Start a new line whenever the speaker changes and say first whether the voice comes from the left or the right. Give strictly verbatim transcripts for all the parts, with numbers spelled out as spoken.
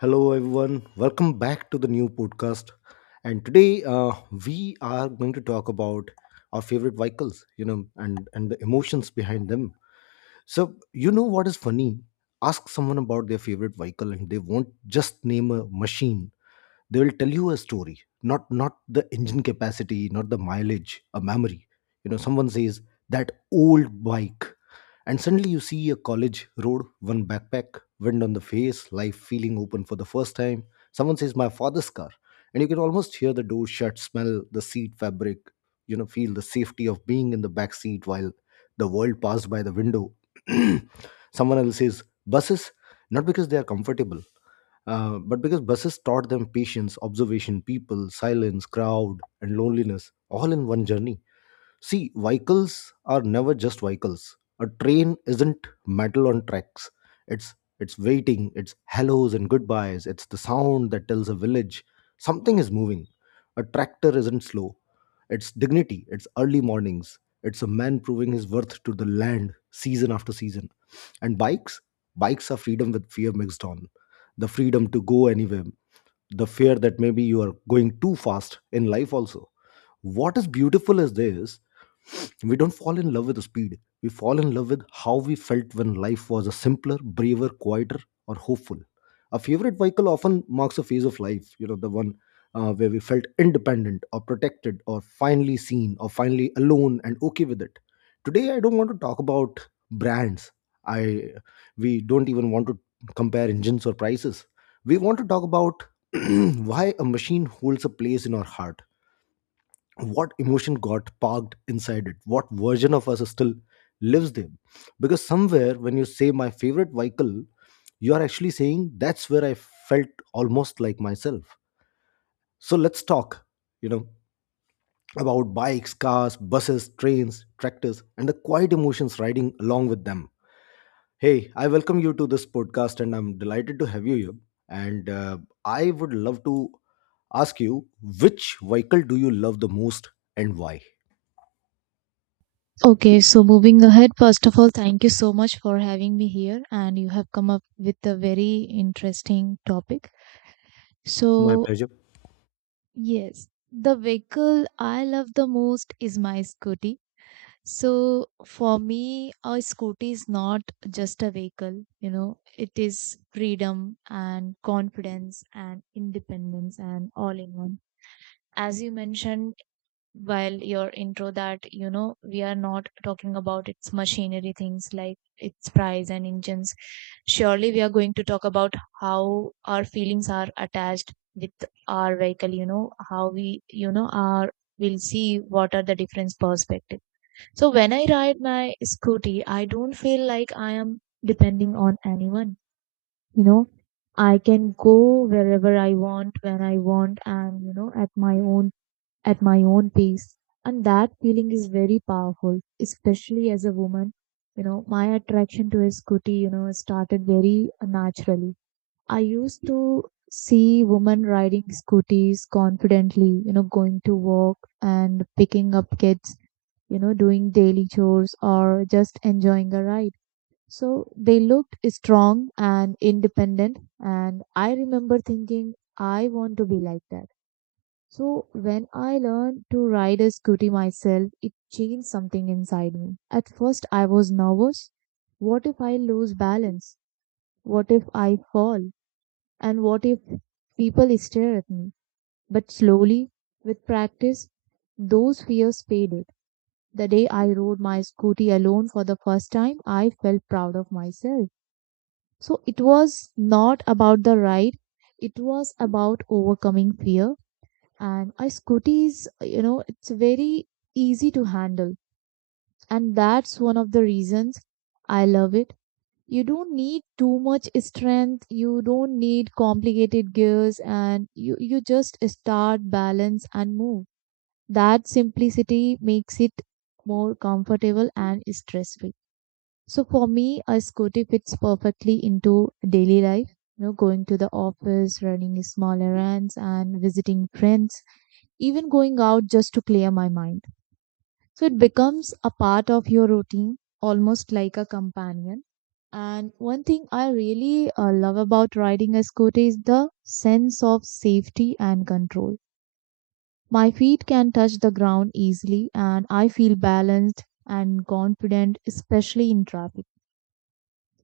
left: Hello, everyone. Welcome back to the new podcast. And today, uh, we are going to talk about our favorite vehicles, you know, and and the emotions behind them. So, you know what is funny? Ask someone about their favorite vehicle, and they won't just name a machine. They will tell you a story, not not the engine capacity, not the mileage, a memory. You know, someone says that old bike and suddenly you see a college road, one backpack, wind on the face, life feeling open for the first time. Someone says, my father's car. And you can almost hear the door shut, smell the seat fabric, you know, feel the safety of being in the back seat while the world passed by the window. Someone else says, buses, not because they are comfortable, uh, but because buses taught them patience, observation, people, silence, crowd, and loneliness all in one journey. See, vehicles are never just vehicles. A train isn't metal on tracks. It's it's waiting, it's hellos and goodbyes, it's the sound that tells a village something is moving. A tractor isn't slow. It's dignity, it's early mornings, it's a man proving his worth to the land season after season. And bikes? Bikes are freedom with fear mixed on. The freedom to go anywhere, the fear that maybe you are going too fast in life also. What is beautiful is this: we don't fall in love with the speed. We fall in love with how we felt when life was a simpler, braver, quieter, or hopeful. A favorite vehicle often marks a phase of life, you know, the one uh, where we felt independent or protected or finally seen or finally alone and okay with it. Today, I don't want to talk about brands. I We don't even want to compare engines or prices. We want to talk about why a machine holds a place in our heart, what emotion got parked inside it, what version of us still lives there, because somewhere when you say my favorite vehicle, you are actually saying that's where I felt almost like myself. So let's talk, you know, about bikes, cars, buses, trains, tractors, and the quiet emotions riding along with them. Hey, I welcome you to this podcast, and I'm delighted to have you here. And uh, I would love to ask you, which vehicle do you love the most and why?
right: Okay, so moving ahead, first of all, thank you so much for having me here, and you have come up with a very interesting topic.
left: My
right: So,
left: pleasure.
right: yes, the vehicle I love the most is my scooty. So, for me, a scooty is not just a vehicle, you know, it is freedom and confidence and independence and all in one. As you mentioned, while your intro that you know we are not talking about its machinery things like its price and engines, surely we are going to talk about how our feelings are attached with our vehicle, you know how we you know are, we'll see what are the different perspective. So when I ride my scooty, I don't feel like I am depending on anyone, you know. I can go wherever I want when I want and you know at my own, at my own pace. And that feeling is very powerful, especially as a woman. You know, my attraction to a scooty, you know, started very naturally. I used to see women riding scooties confidently, you know, going to work and picking up kids, you know, doing daily chores or just enjoying a ride. So they looked strong and independent. And I remember thinking, I want to be like that. So when I learned to ride a scooty myself, it changed something inside me. At first, I was nervous. What if I lose balance? What if I fall? And what if people stare at me? But slowly, with practice, those fears faded. The day I rode my scooty alone for the first time, I felt proud of myself. So it was not about the ride, it was about overcoming fear. And I, scooters, you know, it's very easy to handle, and that's one of the reasons I love it. You don't need too much strength, you don't need complicated gears, and you you just start, balance, and move. That simplicity makes it more comfortable and stress free. So for me, a scooter fits perfectly into daily life, you know, going to the office, running small errands, and visiting friends, even going out just to clear my mind. So it becomes a part of your routine, almost like a companion. And one thing I really uh, love about riding a scooter is the sense of safety and control. My feet can touch the ground easily, and I feel balanced and confident, especially in traffic.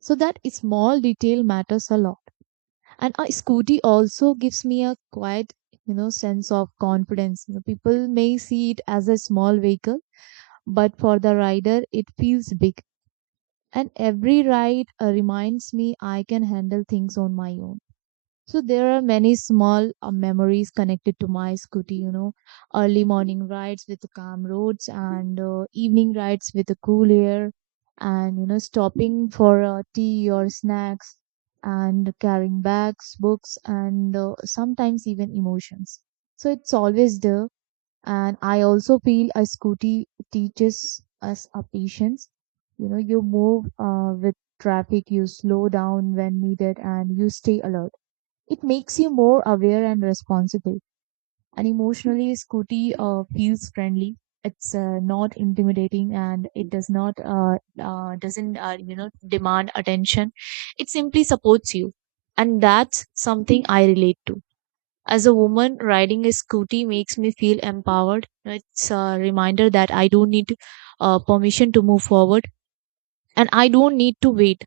right: So that small detail matters a lot. And a scooty also gives me a quiet, you know, sense of confidence. You know, people may see it as a small vehicle, but for the rider, it feels big. And every ride uh, reminds me I can handle things on my own. So there are many small uh, memories connected to my scooty, you know, early morning rides with calm roads and uh, evening rides with the cool air, and, you know, stopping for uh, tea or snacks, and carrying bags, books, and uh, sometimes even emotions. So it's always there. And I also feel a scooty teaches us a patience. You know, you move uh, with traffic, you slow down when needed, and you stay alert. It makes you more aware and responsible. And emotionally, scooty uh, feels friendly. It's uh, not intimidating, and it does not uh, uh, doesn't uh, you know demand attention. It simply supports you, and that's something I relate to. As a woman, riding a scooty makes me feel empowered. It's a reminder that I don't need to, uh, permission to move forward, and I don't need to wait.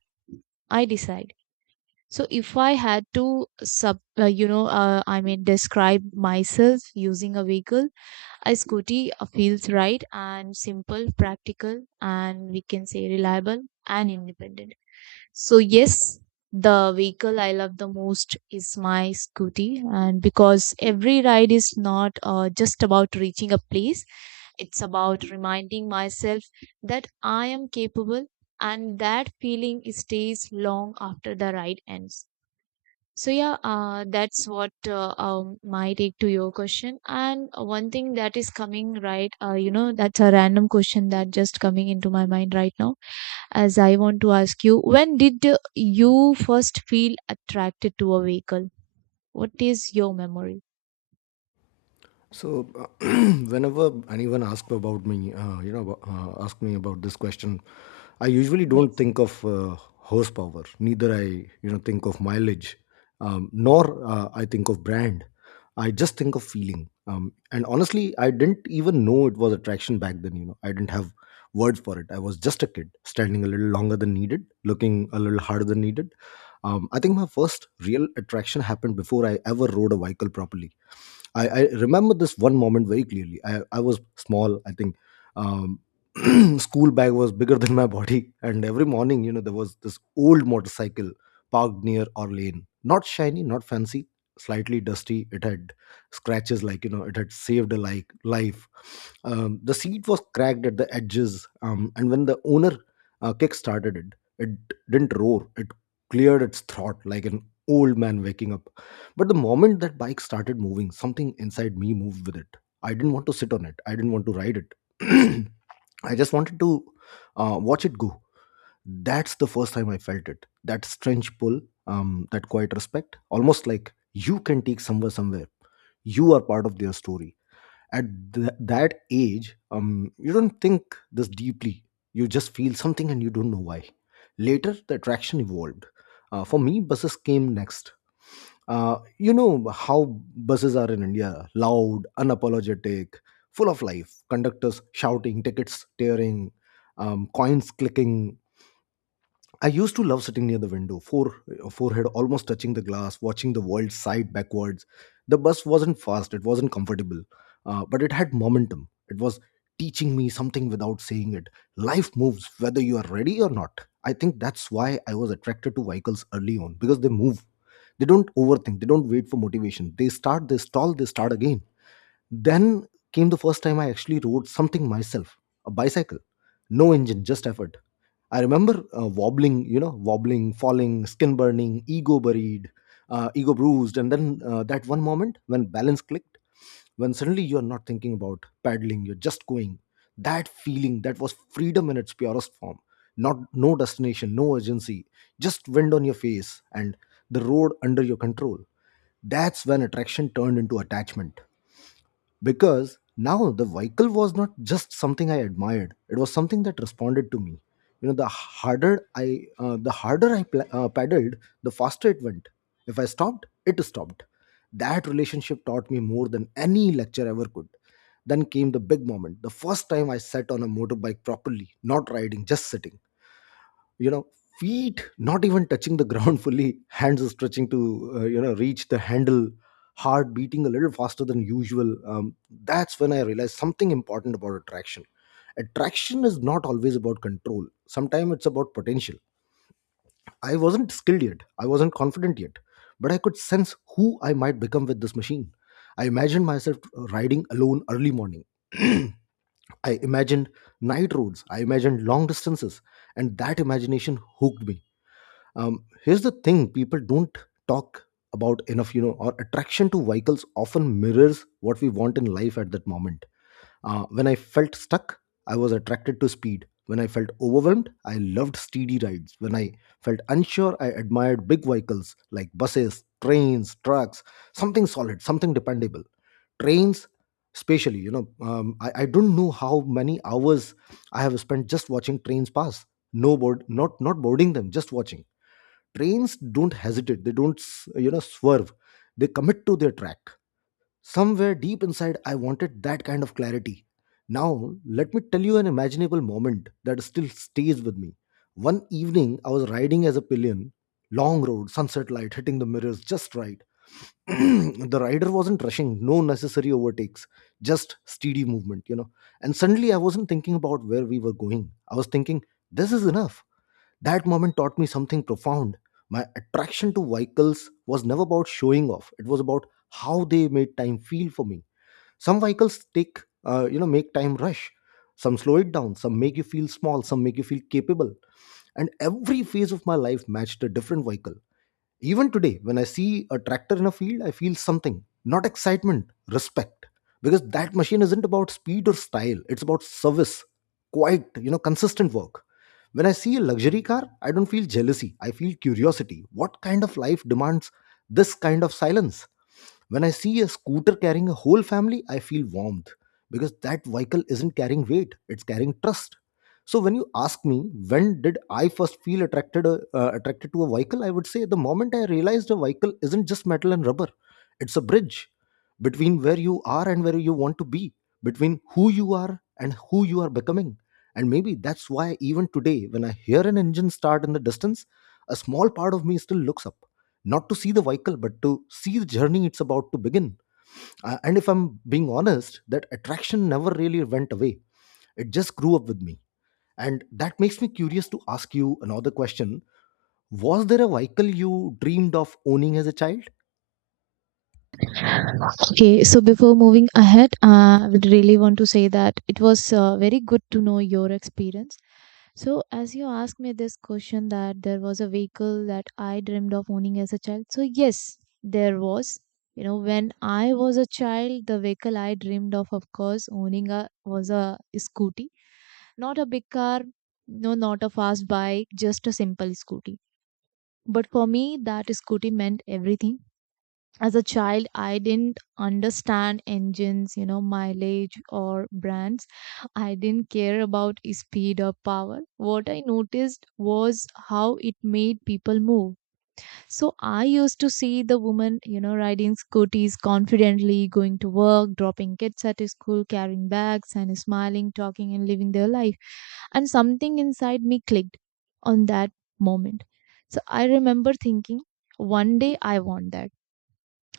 right: I decide. So if I had to sub, uh, you know, uh, I mean, describe myself using a vehicle, a scooty uh, feels right and simple, practical, and we can say reliable and independent. So, yes, the vehicle I love the most is my scooty, and because every ride is not uh, just about reaching a place, it's about reminding myself that I am capable, and that feeling stays long after the ride ends. So yeah, uh, that's what uh, um, my take to your question. And one thing that is coming right, uh, you know, that's a random question that just coming into my mind right now. As I want to ask you, when did uh, you first feel attracted to a vehicle? What is your memory?
left: So whenever anyone asks about me, uh, you know, uh, ask me about this question, I usually don't
right: Yes.
left: think of uh, horsepower. Neither I, you know, think of mileage, um, nor uh, I think of brand. I just think of feeling. Um, and honestly, I didn't even know it was attraction back then. You know, I didn't have words for it. I was just a kid, standing a little longer than needed, looking a little harder than needed. Um, I think my first real attraction happened before I ever rode a vehicle properly. I, I remember this one moment very clearly. I, I was small, I think, um, school bag was bigger than my body, and every morning, you know, there was this old motorcycle parked near our lane, not shiny, not fancy, slightly dusty. It had scratches, like, you know, it had saved a like life. Um, the seat was cracked at the edges. Um, and when the owner uh, kick started it, it didn't roar, it cleared its throat like an old man waking up. But the moment that bike started moving, something inside me moved with it. I didn't want to sit on it, I didn't want to ride it. I just wanted to uh, watch it go. That's the first time I felt it. That strange pull, um, that quiet respect, almost like you can take somewhere somewhere. You are part of their story at th- that age. Um, you don't think this deeply, you just feel something and you don't know why. Later the attraction evolved. Uh, for me, buses came next. Uh, you know how buses are in India, loud, unapologetic, full of life, conductors shouting, tickets tearing, um, coins clicking. I used to love sitting near the window, fore, uh, forehead almost touching the glass, watching the world side backwards. The bus wasn't fast, it wasn't comfortable, uh, but it had momentum. It was teaching me something without saying it. Life moves whether you are ready or not. I think that's why I was attracted to vehicles early on, because they move. They don't overthink, they don't wait for motivation. They start, they stall, they start again. Then came the first time I actually rode something myself: a bicycle. No engine, just effort. I remember uh, wobbling, you know, wobbling, falling, skin burning, ego buried, uh, ego bruised, and then uh, that one moment when balance clicked, when suddenly you are not thinking about paddling, you're just going. That feeling, that was freedom in its purest form. Not no destination, no urgency, just wind on your face and the road under your control. That's when attraction turned into attachment, because now the vehicle was not just something I admired, it was something that responded to me. You know, the harder i uh, the harder I pla uh, paddled, the faster it went. If I stopped, it stopped. That relationship taught me more than any lecture ever could. Then came the big moment, the first time I sat on a motorbike properly, not riding, just sitting, you know, feet not even touching the ground fully, hands stretching to uh, you know, reach the handle, heart beating a little faster than usual. Um, that's when I realized something important about attraction. Attraction is not always about control, sometimes it's about potential. I wasn't skilled yet, I wasn't confident yet, but I could sense who I might become with this machine. I imagined myself riding alone early morning, I imagined night roads, I imagined long distances, and that imagination hooked me. Um, here's the thing people don't talk about enough. You know, our attraction to vehicles often mirrors what we want in life at that moment. Uh, when I felt stuck, I was attracted to speed. When I felt overwhelmed, I loved steady rides. When I felt unsure, I admired big vehicles like buses, trains, trucks, something solid, something dependable. Trains especially, you know. Um, I, I don't know how many hours I have spent just watching trains pass, no board not not boarding them, just watching. Trains don't hesitate, they don't s- you know, swerve, they commit to their track. Somewhere deep inside, I wanted that kind of clarity. Now let me tell you an imaginable moment that still stays with me. One evening I was riding as a pillion, long road, sunset light hitting the mirrors just right, the rider wasn't rushing, no necessary overtakes, just steady movement, you know. And suddenly I wasn't thinking about where we were going, I was thinking, this is enough. That moment taught me something profound. My attraction to vehicles was never about showing off. It was about how they made time feel for me. Some vehicles take, uh, you know, make time rush. Some slow it down. Some make you feel small. Some make you feel capable. And every phase of my life matched a different vehicle. Even today, when I see a tractor in a field, I feel something, not excitement, respect. Because that machine isn't about speed or style, it's about service, quite, you know, consistent work. When I see a luxury car, I don't feel jealousy, I feel curiosity. What kind of life demands this kind of silence? When I see a scooter carrying a whole family, I feel warmth, because that vehicle isn't carrying weight, it's carrying trust. So when you ask me when did I first feel attracted uh, uh, attracted to a vehicle, I would say the moment I realized a vehicle isn't just metal and rubber. It's a bridge between where you are and where you want to be, between who you are and who you are becoming. And maybe that's why even today when I hear an engine start in the distance, a small part of me still looks up, not to see the vehicle but to see the journey it's about to begin. Uh, and if I'm being honest, that attraction never really went away, it just grew up with me. And that makes me curious to ask you another question: was there a vehicle you dreamed of owning as a child?
right: Okay, so before moving ahead, uh, I would really want to say that it was uh, very good to know your experience. So, as you asked me this question, that there was a vehicle that I dreamed of owning as a child. So, yes, there was. You know, when I was a child, the vehicle I dreamed of, of course, owning a was a scooty, not a big car, no, not a fast bike, just a simple scooty. But for me, that scooty meant everything. As a child, I didn't understand engines, you know, mileage or brands. I didn't care about speed or power. What I noticed was how it made people move. So I used to see the woman, you know, riding scooters confidently, going to work, dropping kids at school, carrying bags and smiling, talking, and living their life. And something inside me clicked on that moment. So I remember thinking, one day I want that.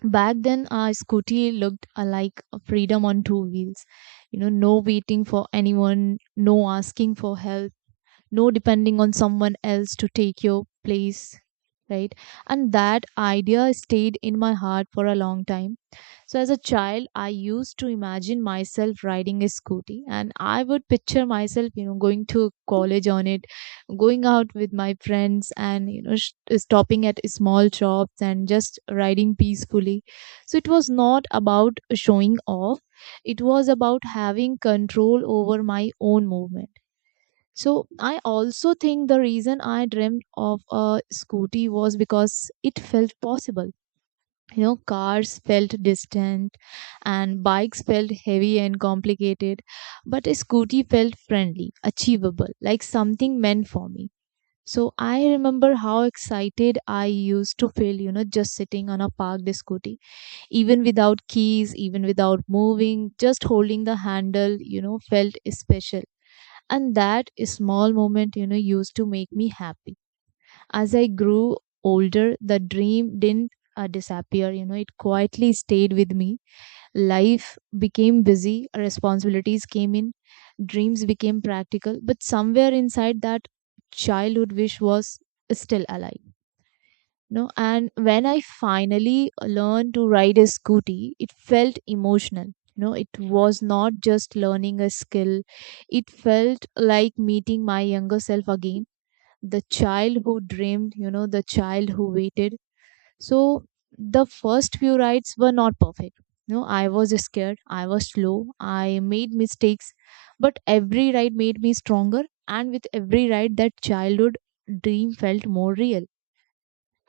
right: Back then, our scooty looked uh, like a freedom on two wheels. You know, no waiting for anyone, no asking for help, no depending on someone else to take your place, right? And that idea stayed in my heart for a long time. So, as a child, I used to imagine myself riding a scooty, and I would picture myself, you know, going to college on it, going out with my friends, and, you know, sh- stopping at small shops and just riding peacefully. So, it was not about showing off, it was about having control over my own movement. So, I also think the reason I dreamt of a scooty was because it felt possible. You know, cars felt distant, and bikes felt heavy and complicated, but a scooty felt friendly, achievable, like something meant for me. So I remember how excited I used to feel, you know, just sitting on a parked scooty, even without keys, even without moving, just holding the handle, you know, felt special. And that small moment, you know, used to make me happy. As I grew older, the dream didn't uh, disappear. You know, it quietly stayed with me. Life became busy, responsibilities came in, dreams became practical, but somewhere inside, that childhood wish was still alive. No, and when I finally learned to ride a scooty, it felt emotional. You know, it was not just learning a skill, it felt like meeting my younger self again, the child who dreamed, you know, the child who waited. So the first few rides were not perfect. No, I was scared, I was slow, I made mistakes, but every ride made me stronger, and with every ride, that childhood dream felt more real.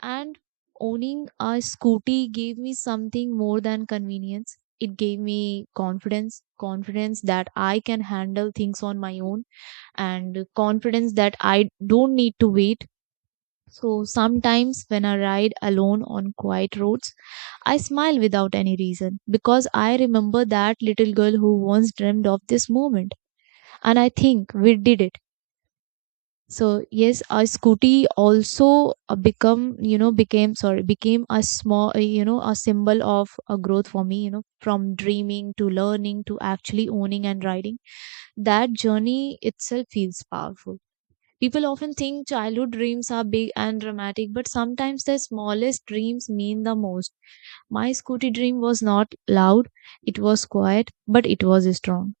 right: And owning a scooty gave me something more than convenience. It gave me confidence, confidence that I can handle things on my own, and confidence that I don't need to wait. So sometimes when I ride alone on quiet roads, I smile without any reason because I remember that little girl who once dreamed of this moment, and I think we did it. So yes, a scooty also uh, become you know became sorry became a small uh, you know a symbol of a growth for me, you know, from dreaming to learning to actually owning and riding. That journey itself feels powerful. People often think childhood dreams are big and dramatic, but sometimes the smallest dreams mean the most. My scooty dream was not loud, it was quiet, but it was strong.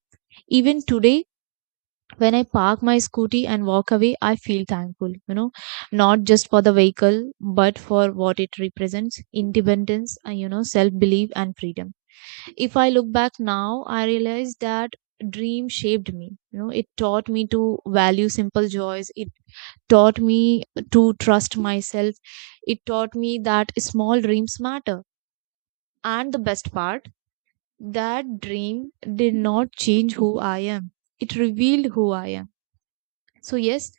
right: Even today, when I park my scooty and walk away, I feel thankful, you know, not just for the vehicle, but for what it represents, independence, and, you know, self belief, and freedom. If I look back now, I realize that dream shaped me. You know, it taught me to value simple joys. It taught me to trust myself. It taught me that small dreams matter. And the best part, that dream did not change who I am. It revealed who I am. So yes,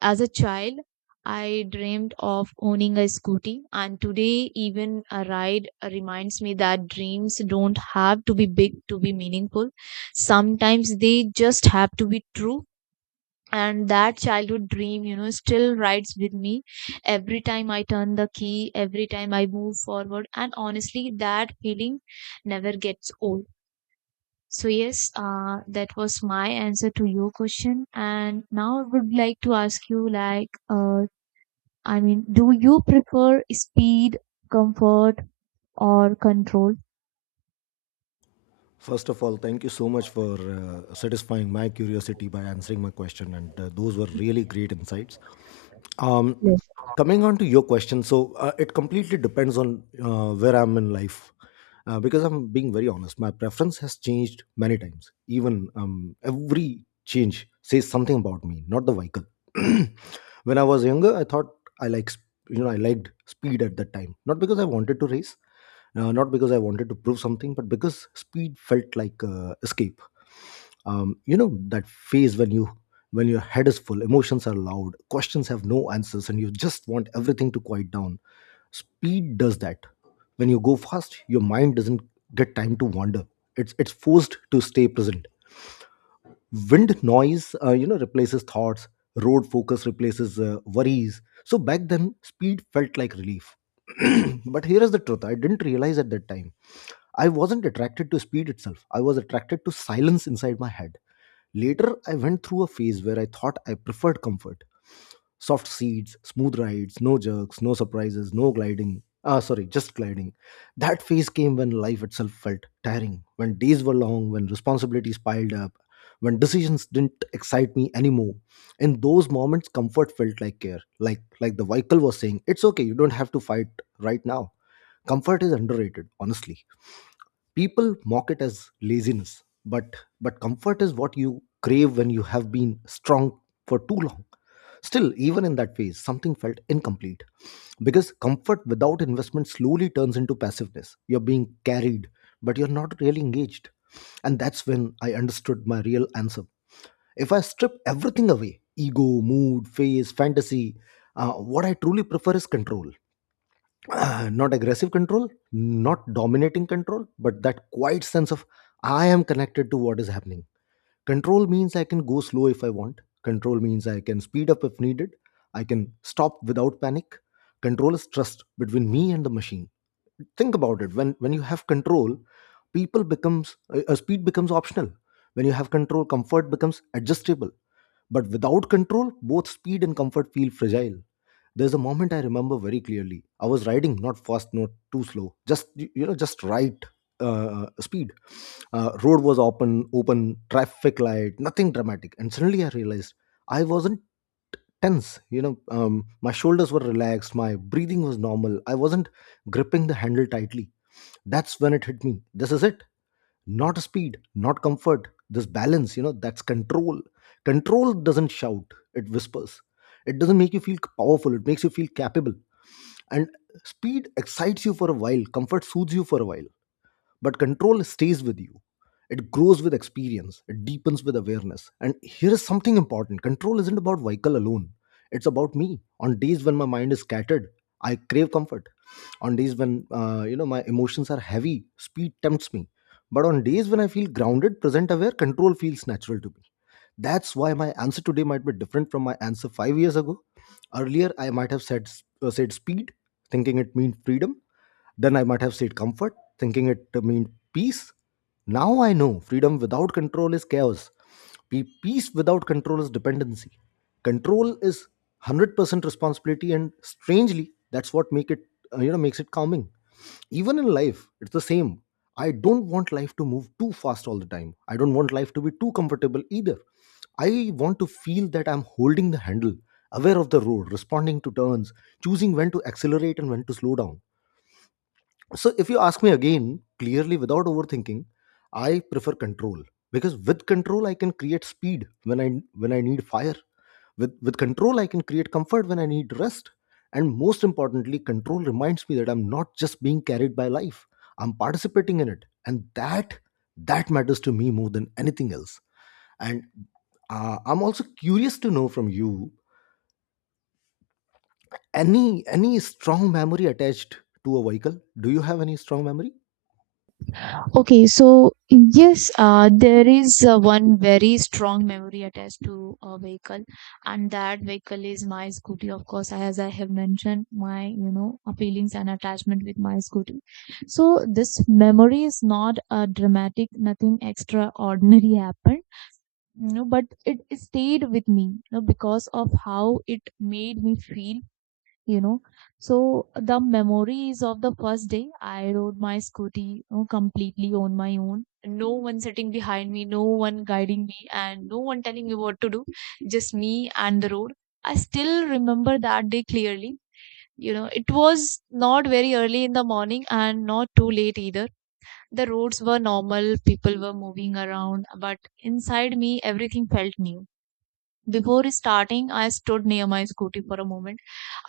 right: as a child, I dreamed of owning a scooty, and today, even a ride reminds me that dreams don't have to be big to be meaningful. Sometimes they just have to be true. And that childhood dream, you know, still rides with me every time I turn the key, every time I move forward. And honestly, that feeling never gets old. So, yes, uh, that was my answer to your question. And now I would like to ask you, like, uh, I mean, do you prefer speed, comfort, or control?
left: First of all, thank you so much for uh, satisfying my curiosity by answering my question, and uh, those were really great insights. um,
right: Yes.
left: Coming on to your question, so uh, it completely depends on uh, where I'm in life. Uh, because I'm being very honest, my preference has changed many times. Even um, every change says something about me, not the vehicle. When I was younger, I thought I like sp- you know I liked speed at that time, not because I wanted to race, uh, not because I wanted to prove something, but because speed felt like uh, escape. Um, you know that phase when you when your head is full, emotions are loud, questions have no answers, and you just want everything to quiet down. Speed does that. When you go fast, your mind doesn't get time to wander. It's it's forced to stay present. Wind noise, uh, you know, replaces thoughts. Road focus replaces uh, worries. So back then, speed felt like relief. But here is the truth: I didn't realize at that time. I wasn't attracted to speed itself. I was attracted to silence inside my head. Later, I went through a phase where I thought I preferred comfort. Soft seats, smooth rides, no jerks, no surprises, no gliding. Ah, sorry, just gliding. That phase came when life itself felt tiring, when days were long, when responsibilities piled up, when decisions didn't excite me anymore. In those moments, comfort felt like care. Like like the vehicle was saying, it's okay, you don't have to fight right now. Comfort is underrated, honestly. People mock it as laziness, but but comfort is what you crave when you have been strong for too long. Still, even in that phase, something felt incomplete, because comfort without investment slowly turns into passiveness. You're being carried, but you're not really engaged. And that's when I understood my real answer. If I strip everything away, ego, mood, phase, fantasy, uh, what I truly prefer is control. Uh, not aggressive control, not dominating control, but that quiet sense of: I am connected to what is happening. Control means I can go slow if I want. Control means I can speed up if needed. I can stop without panic. Control is trust between me and the machine. Think about it. When when you have control, people becomes uh, uh, speed becomes optional. When you have control, comfort becomes adjustable. But without control, both speed and comfort feel fragile. There's a moment I remember very clearly. I was riding not fast, not too slow, just y- you know, just right uh, speed. Uh, road was open, open traffic light, nothing dramatic. And suddenly I realized I wasn't tense. You know, um, my shoulders were relaxed, my breathing was normal. I wasn't gripping the handle tightly. That's when it hit me. This is it, not speed, not comfort, this balance, you know, that's control. Control doesn't shout, it whispers. It doesn't make you feel powerful, it makes you feel capable. And speed excites you for a while, comfort soothes you for a while, but control stays with you. It grows with experience, it deepens with awareness. And here is something important: control isn't about vehicle alone, it's about me. On days when my mind is scattered, I crave comfort. On days when uh, you know my emotions are heavy, speed tempts me. But on days when I feel grounded, present, aware, control feels natural to me. That's why my answer today might be different from my answer five years ago. Earlier, I might have said, uh, said speed, thinking it meant freedom. Then I might have said comfort, thinking it meant peace. Now I know freedom without control is chaos. Pe- Peace without control is dependency. Control is one hundred percent responsibility, and strangely, that's what make it uh, you know makes it calming. Even in life, it's the same. I don't want life to move too fast all the time. I don't want life to be too comfortable either. I want to feel that I'm holding the handle, aware of the road, responding to turns, choosing when to accelerate and when to slow down. So if you ask me again, clearly without overthinking, I prefer control, because with control I can create speed when I when I need fire. With with control I can create comfort when I need rest. And most importantly, control reminds me that I'm not just being carried by life. I'm participating in it, and that that matters to me more than anything else. And uh, I'm also curious to know from you, any any strong memory attached to a vehicle. Do you have any strong memory?
right: Okay, so yes, uh, there is uh, one very strong memory attached to a vehicle, and that vehicle is my scooty. Of course, as I have mentioned, my you know uh, feelings and attachment with my scooty. So this memory is not a dramatic, nothing extraordinary happened. You know, but it stayed with me, you know, because of how it made me feel. you know so the memories of the first day I rode my scooty, you know, completely on my own, no one sitting behind me, no one guiding me, and no one telling me what to do, just me and the road. I still remember that day clearly. You know, it was not very early in the morning and not too late either. The roads were normal, people were moving around, but inside me everything felt new. Before starting, I stood near my scooty for a moment.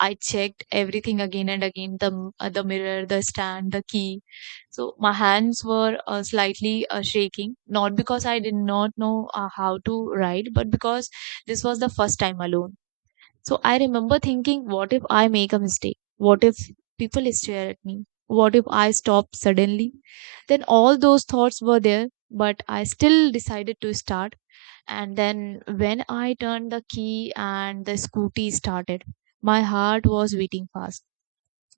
right: I checked everything again and again, the uh, the mirror, the stand, the key. So my hands were uh, slightly uh, shaking, not because I did not know uh, how to ride, but because this was the first time alone. So I remember thinking, what if I make a mistake? What if people stare at me? What if I stop suddenly? Then all those thoughts were there, but I still decided to start. And then when I turned the key and the scooty started, my heart was beating fast.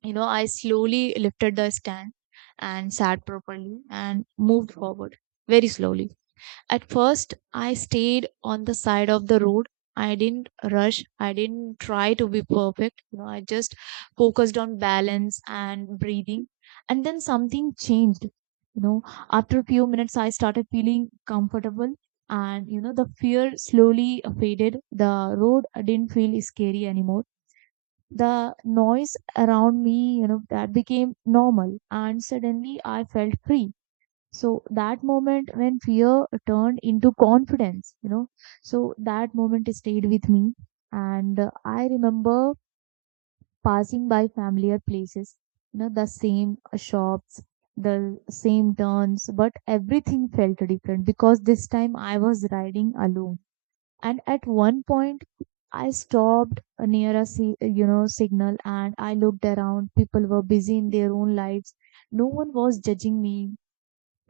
right: You know, I slowly lifted the stand and sat properly and moved forward very slowly. At first, I stayed on the side of the road. I didn't rush. I didn't try to be perfect. You know, I just focused on balance and breathing. And then something changed. You know, after a few minutes, I started feeling comfortable and, you know, the fear slowly faded. The road didn't feel scary anymore. The noise around me, you know, that became normal. And suddenly I felt free. So that moment when fear turned into confidence, you know, so that moment stayed with me. And uh, I remember passing by familiar places, you know, the same shops, the same turns, but everything felt different because this time I was riding alone. And at one point, I stopped near a si- you know signal and I looked around. People were busy in their own lives. No one was judging me,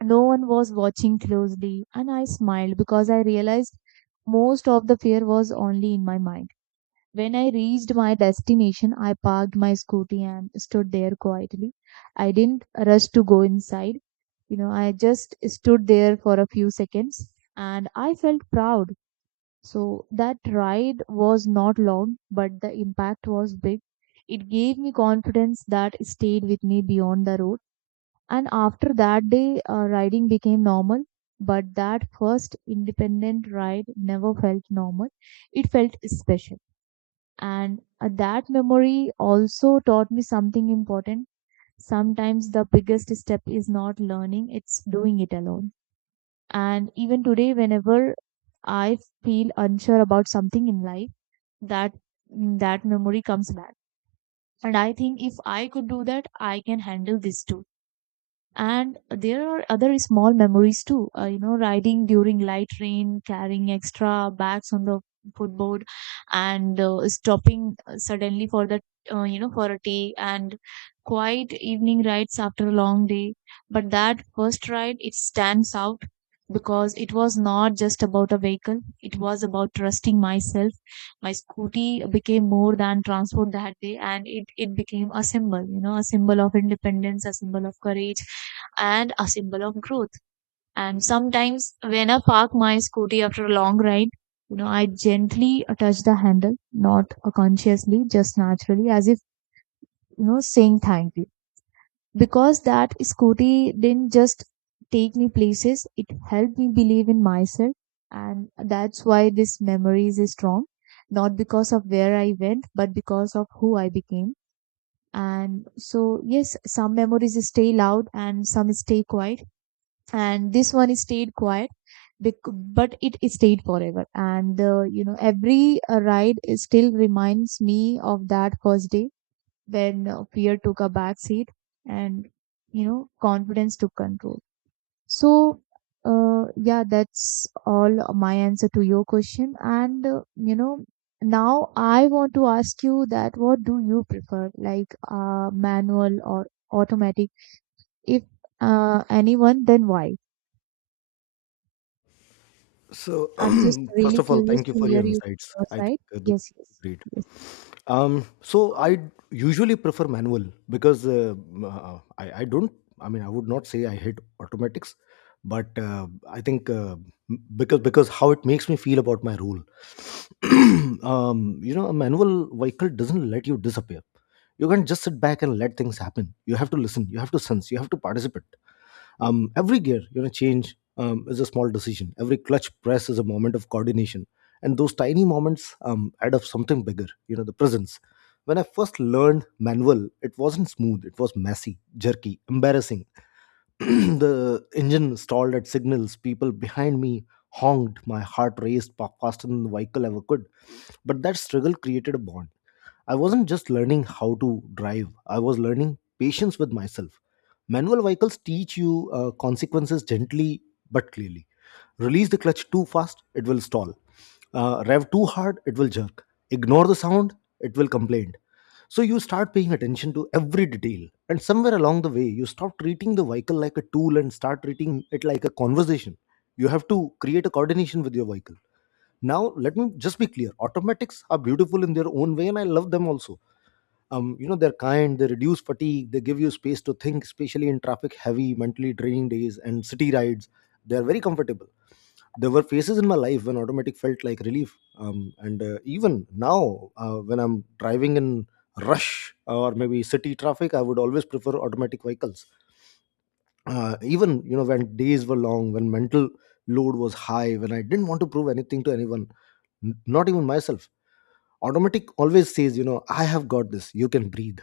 right: no one was watching closely, and I smiled because I realized most of the fear was only in my mind. When I reached my destination, I parked my scooty and stood there quietly. I didn't rush to go inside. You know, I just stood there for a few seconds and I felt proud. So that ride was not long, but the impact was big. It gave me confidence that stayed with me beyond the road. And after that day, uh, riding became normal. But that first independent ride never felt normal. It felt special. And uh, that memory also taught me something important. Sometimes the biggest step is not learning, it's doing it alone. And even today, whenever I feel unsure about something in life, that that memory comes back. And I think if I could do that, I can handle this too. And there are other small memories too, uh, you know, riding during light rain, carrying extra bags on the footboard, and uh, stopping uh, suddenly for the, uh, you know, for a tea, and quiet evening rides after a long day. But that first ride, it stands out because it was not just about a vehicle, it was about trusting myself. My scooty became more than transport that day, and it, it became a symbol, you know, a symbol of independence, a symbol of courage and a symbol of growth. And sometimes when I park my scooty after a long ride, you know, I gently touch the handle, not consciously, just naturally, as if, you know, saying thank you. Because that scooty didn't just take me places, it helped me believe in myself. And that's why this memory is strong, not because of where I went, but because of who I became. And so, yes, some memories stay loud and some stay quiet, and this one is stayed quiet, but it, it stayed forever. And uh, you know, every uh, ride is still reminds me of that first day when uh, fear took a back seat and, you know, confidence took control. so uh, yeah, that's all my answer to your question. And uh, you know, now I want to ask you that what do you prefer, like, uh, manual or automatic? If uh, anyone, then why?
left: So,
right: I'm just
left: first
right: really
left: of all,
right: curious
left: thank you
right: to
left: for your
right: hear you
left: insights.
right: from your
left: I think
right: side.
left: uh, those
right: Yes, yes,
left: are great.
right: yes.
left: Um, so I usually prefer manual because uh, m- uh, I, I don't. I mean, I would not say I hate automatics, but uh, I think uh, m- because because how it makes me feel about my role. um, you know, a manual vehicle doesn't let you disappear. You can't just sit back and let things happen. You have to listen. You have to sense. You have to participate. Um, every gear, you know, change um, is a small decision. Every clutch press is a moment of coordination, and those tiny moments um, add up something bigger. You know, the presence. When I first learned manual, it wasn't smooth. It was messy, jerky, embarrassing. The engine stalled at signals. People behind me honked. My heart raced pa- faster than the vehicle ever could. But that struggle created a bond. I wasn't just learning how to drive, I was learning patience with myself. Manual vehicles teach you uh, consequences gently but clearly. Release the clutch too fast, it will stall. Uh, rev too hard, it will jerk. Ignore the sound, it will complain. So you start paying attention to every detail. And somewhere along the way, you stop treating the vehicle like a tool and start treating it like a conversation. You have to create a coordination with your vehicle. Now, let me just be clear, automatics are beautiful in their own way, and I love them also. Um, you know, they're kind, they reduce fatigue, they give you space to think, especially in traffic heavy, mentally draining days and city rides. They're very comfortable. There were phases in my life when automatic felt like relief. Um, and uh, Even now, uh, when I'm driving in rush or maybe city traffic, I would always prefer automatic vehicles. Uh, even, you know, when days were long, when mental load was high, when I didn't want to prove anything to anyone, n- not even myself, automatic always says, you know, I have got this, you can breathe.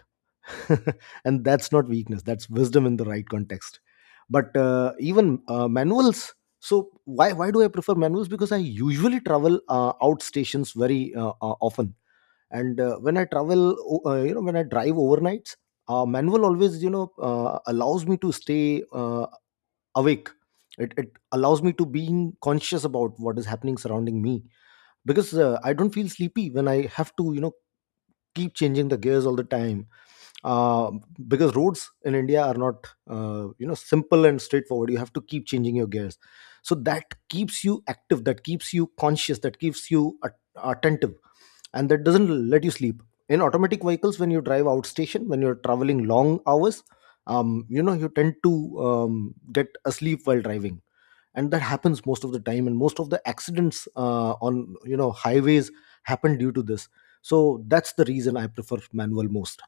left: And that's not weakness, that's wisdom in the right context. But uh, even uh, manuals, so why why do I prefer manuals? Because I usually travel uh, out stations very uh, uh, often. And uh, when I travel, o- uh, you know when I drive overnights, uh, manual always, you know, uh, allows me to stay uh, awake. It, it allows me to being conscious about what is happening surrounding me, because uh, I don't feel sleepy when I have to, you know, keep changing the gears all the time. uh, because roads in India are not uh, you know simple and straightforward, you have to keep changing your gears. So that keeps you active, that keeps you conscious, that keeps you at- attentive, and that doesn't let you sleep. In automatic vehicles, when you drive out station, when you're traveling long hours, um, you know, you tend to um, get asleep while driving. And that happens most of the time, and most of the accidents uh, on, you know, highways happen due to this. So that's the reason I prefer manual most.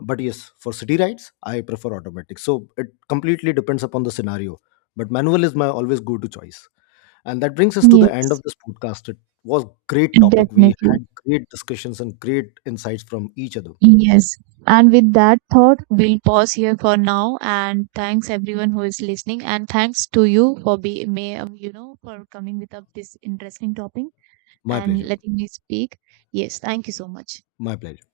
left: But yes, for city rides I prefer automatic, so it completely depends upon the scenario. But manual is my always go to choice. And that brings us to the end of
right: Yes,
left: this podcast. It was great topic, we had
right: definitely.
left: great discussions and great insights from each other.
right: Yes. And with that thought, we'll pause here for now. And thanks everyone who is listening. And thanks to you for being, you know, for coming with up this interesting topic
left: My
right: and
left: pleasure.
right: letting me speak. Yes, thank you so much.
left: My pleasure.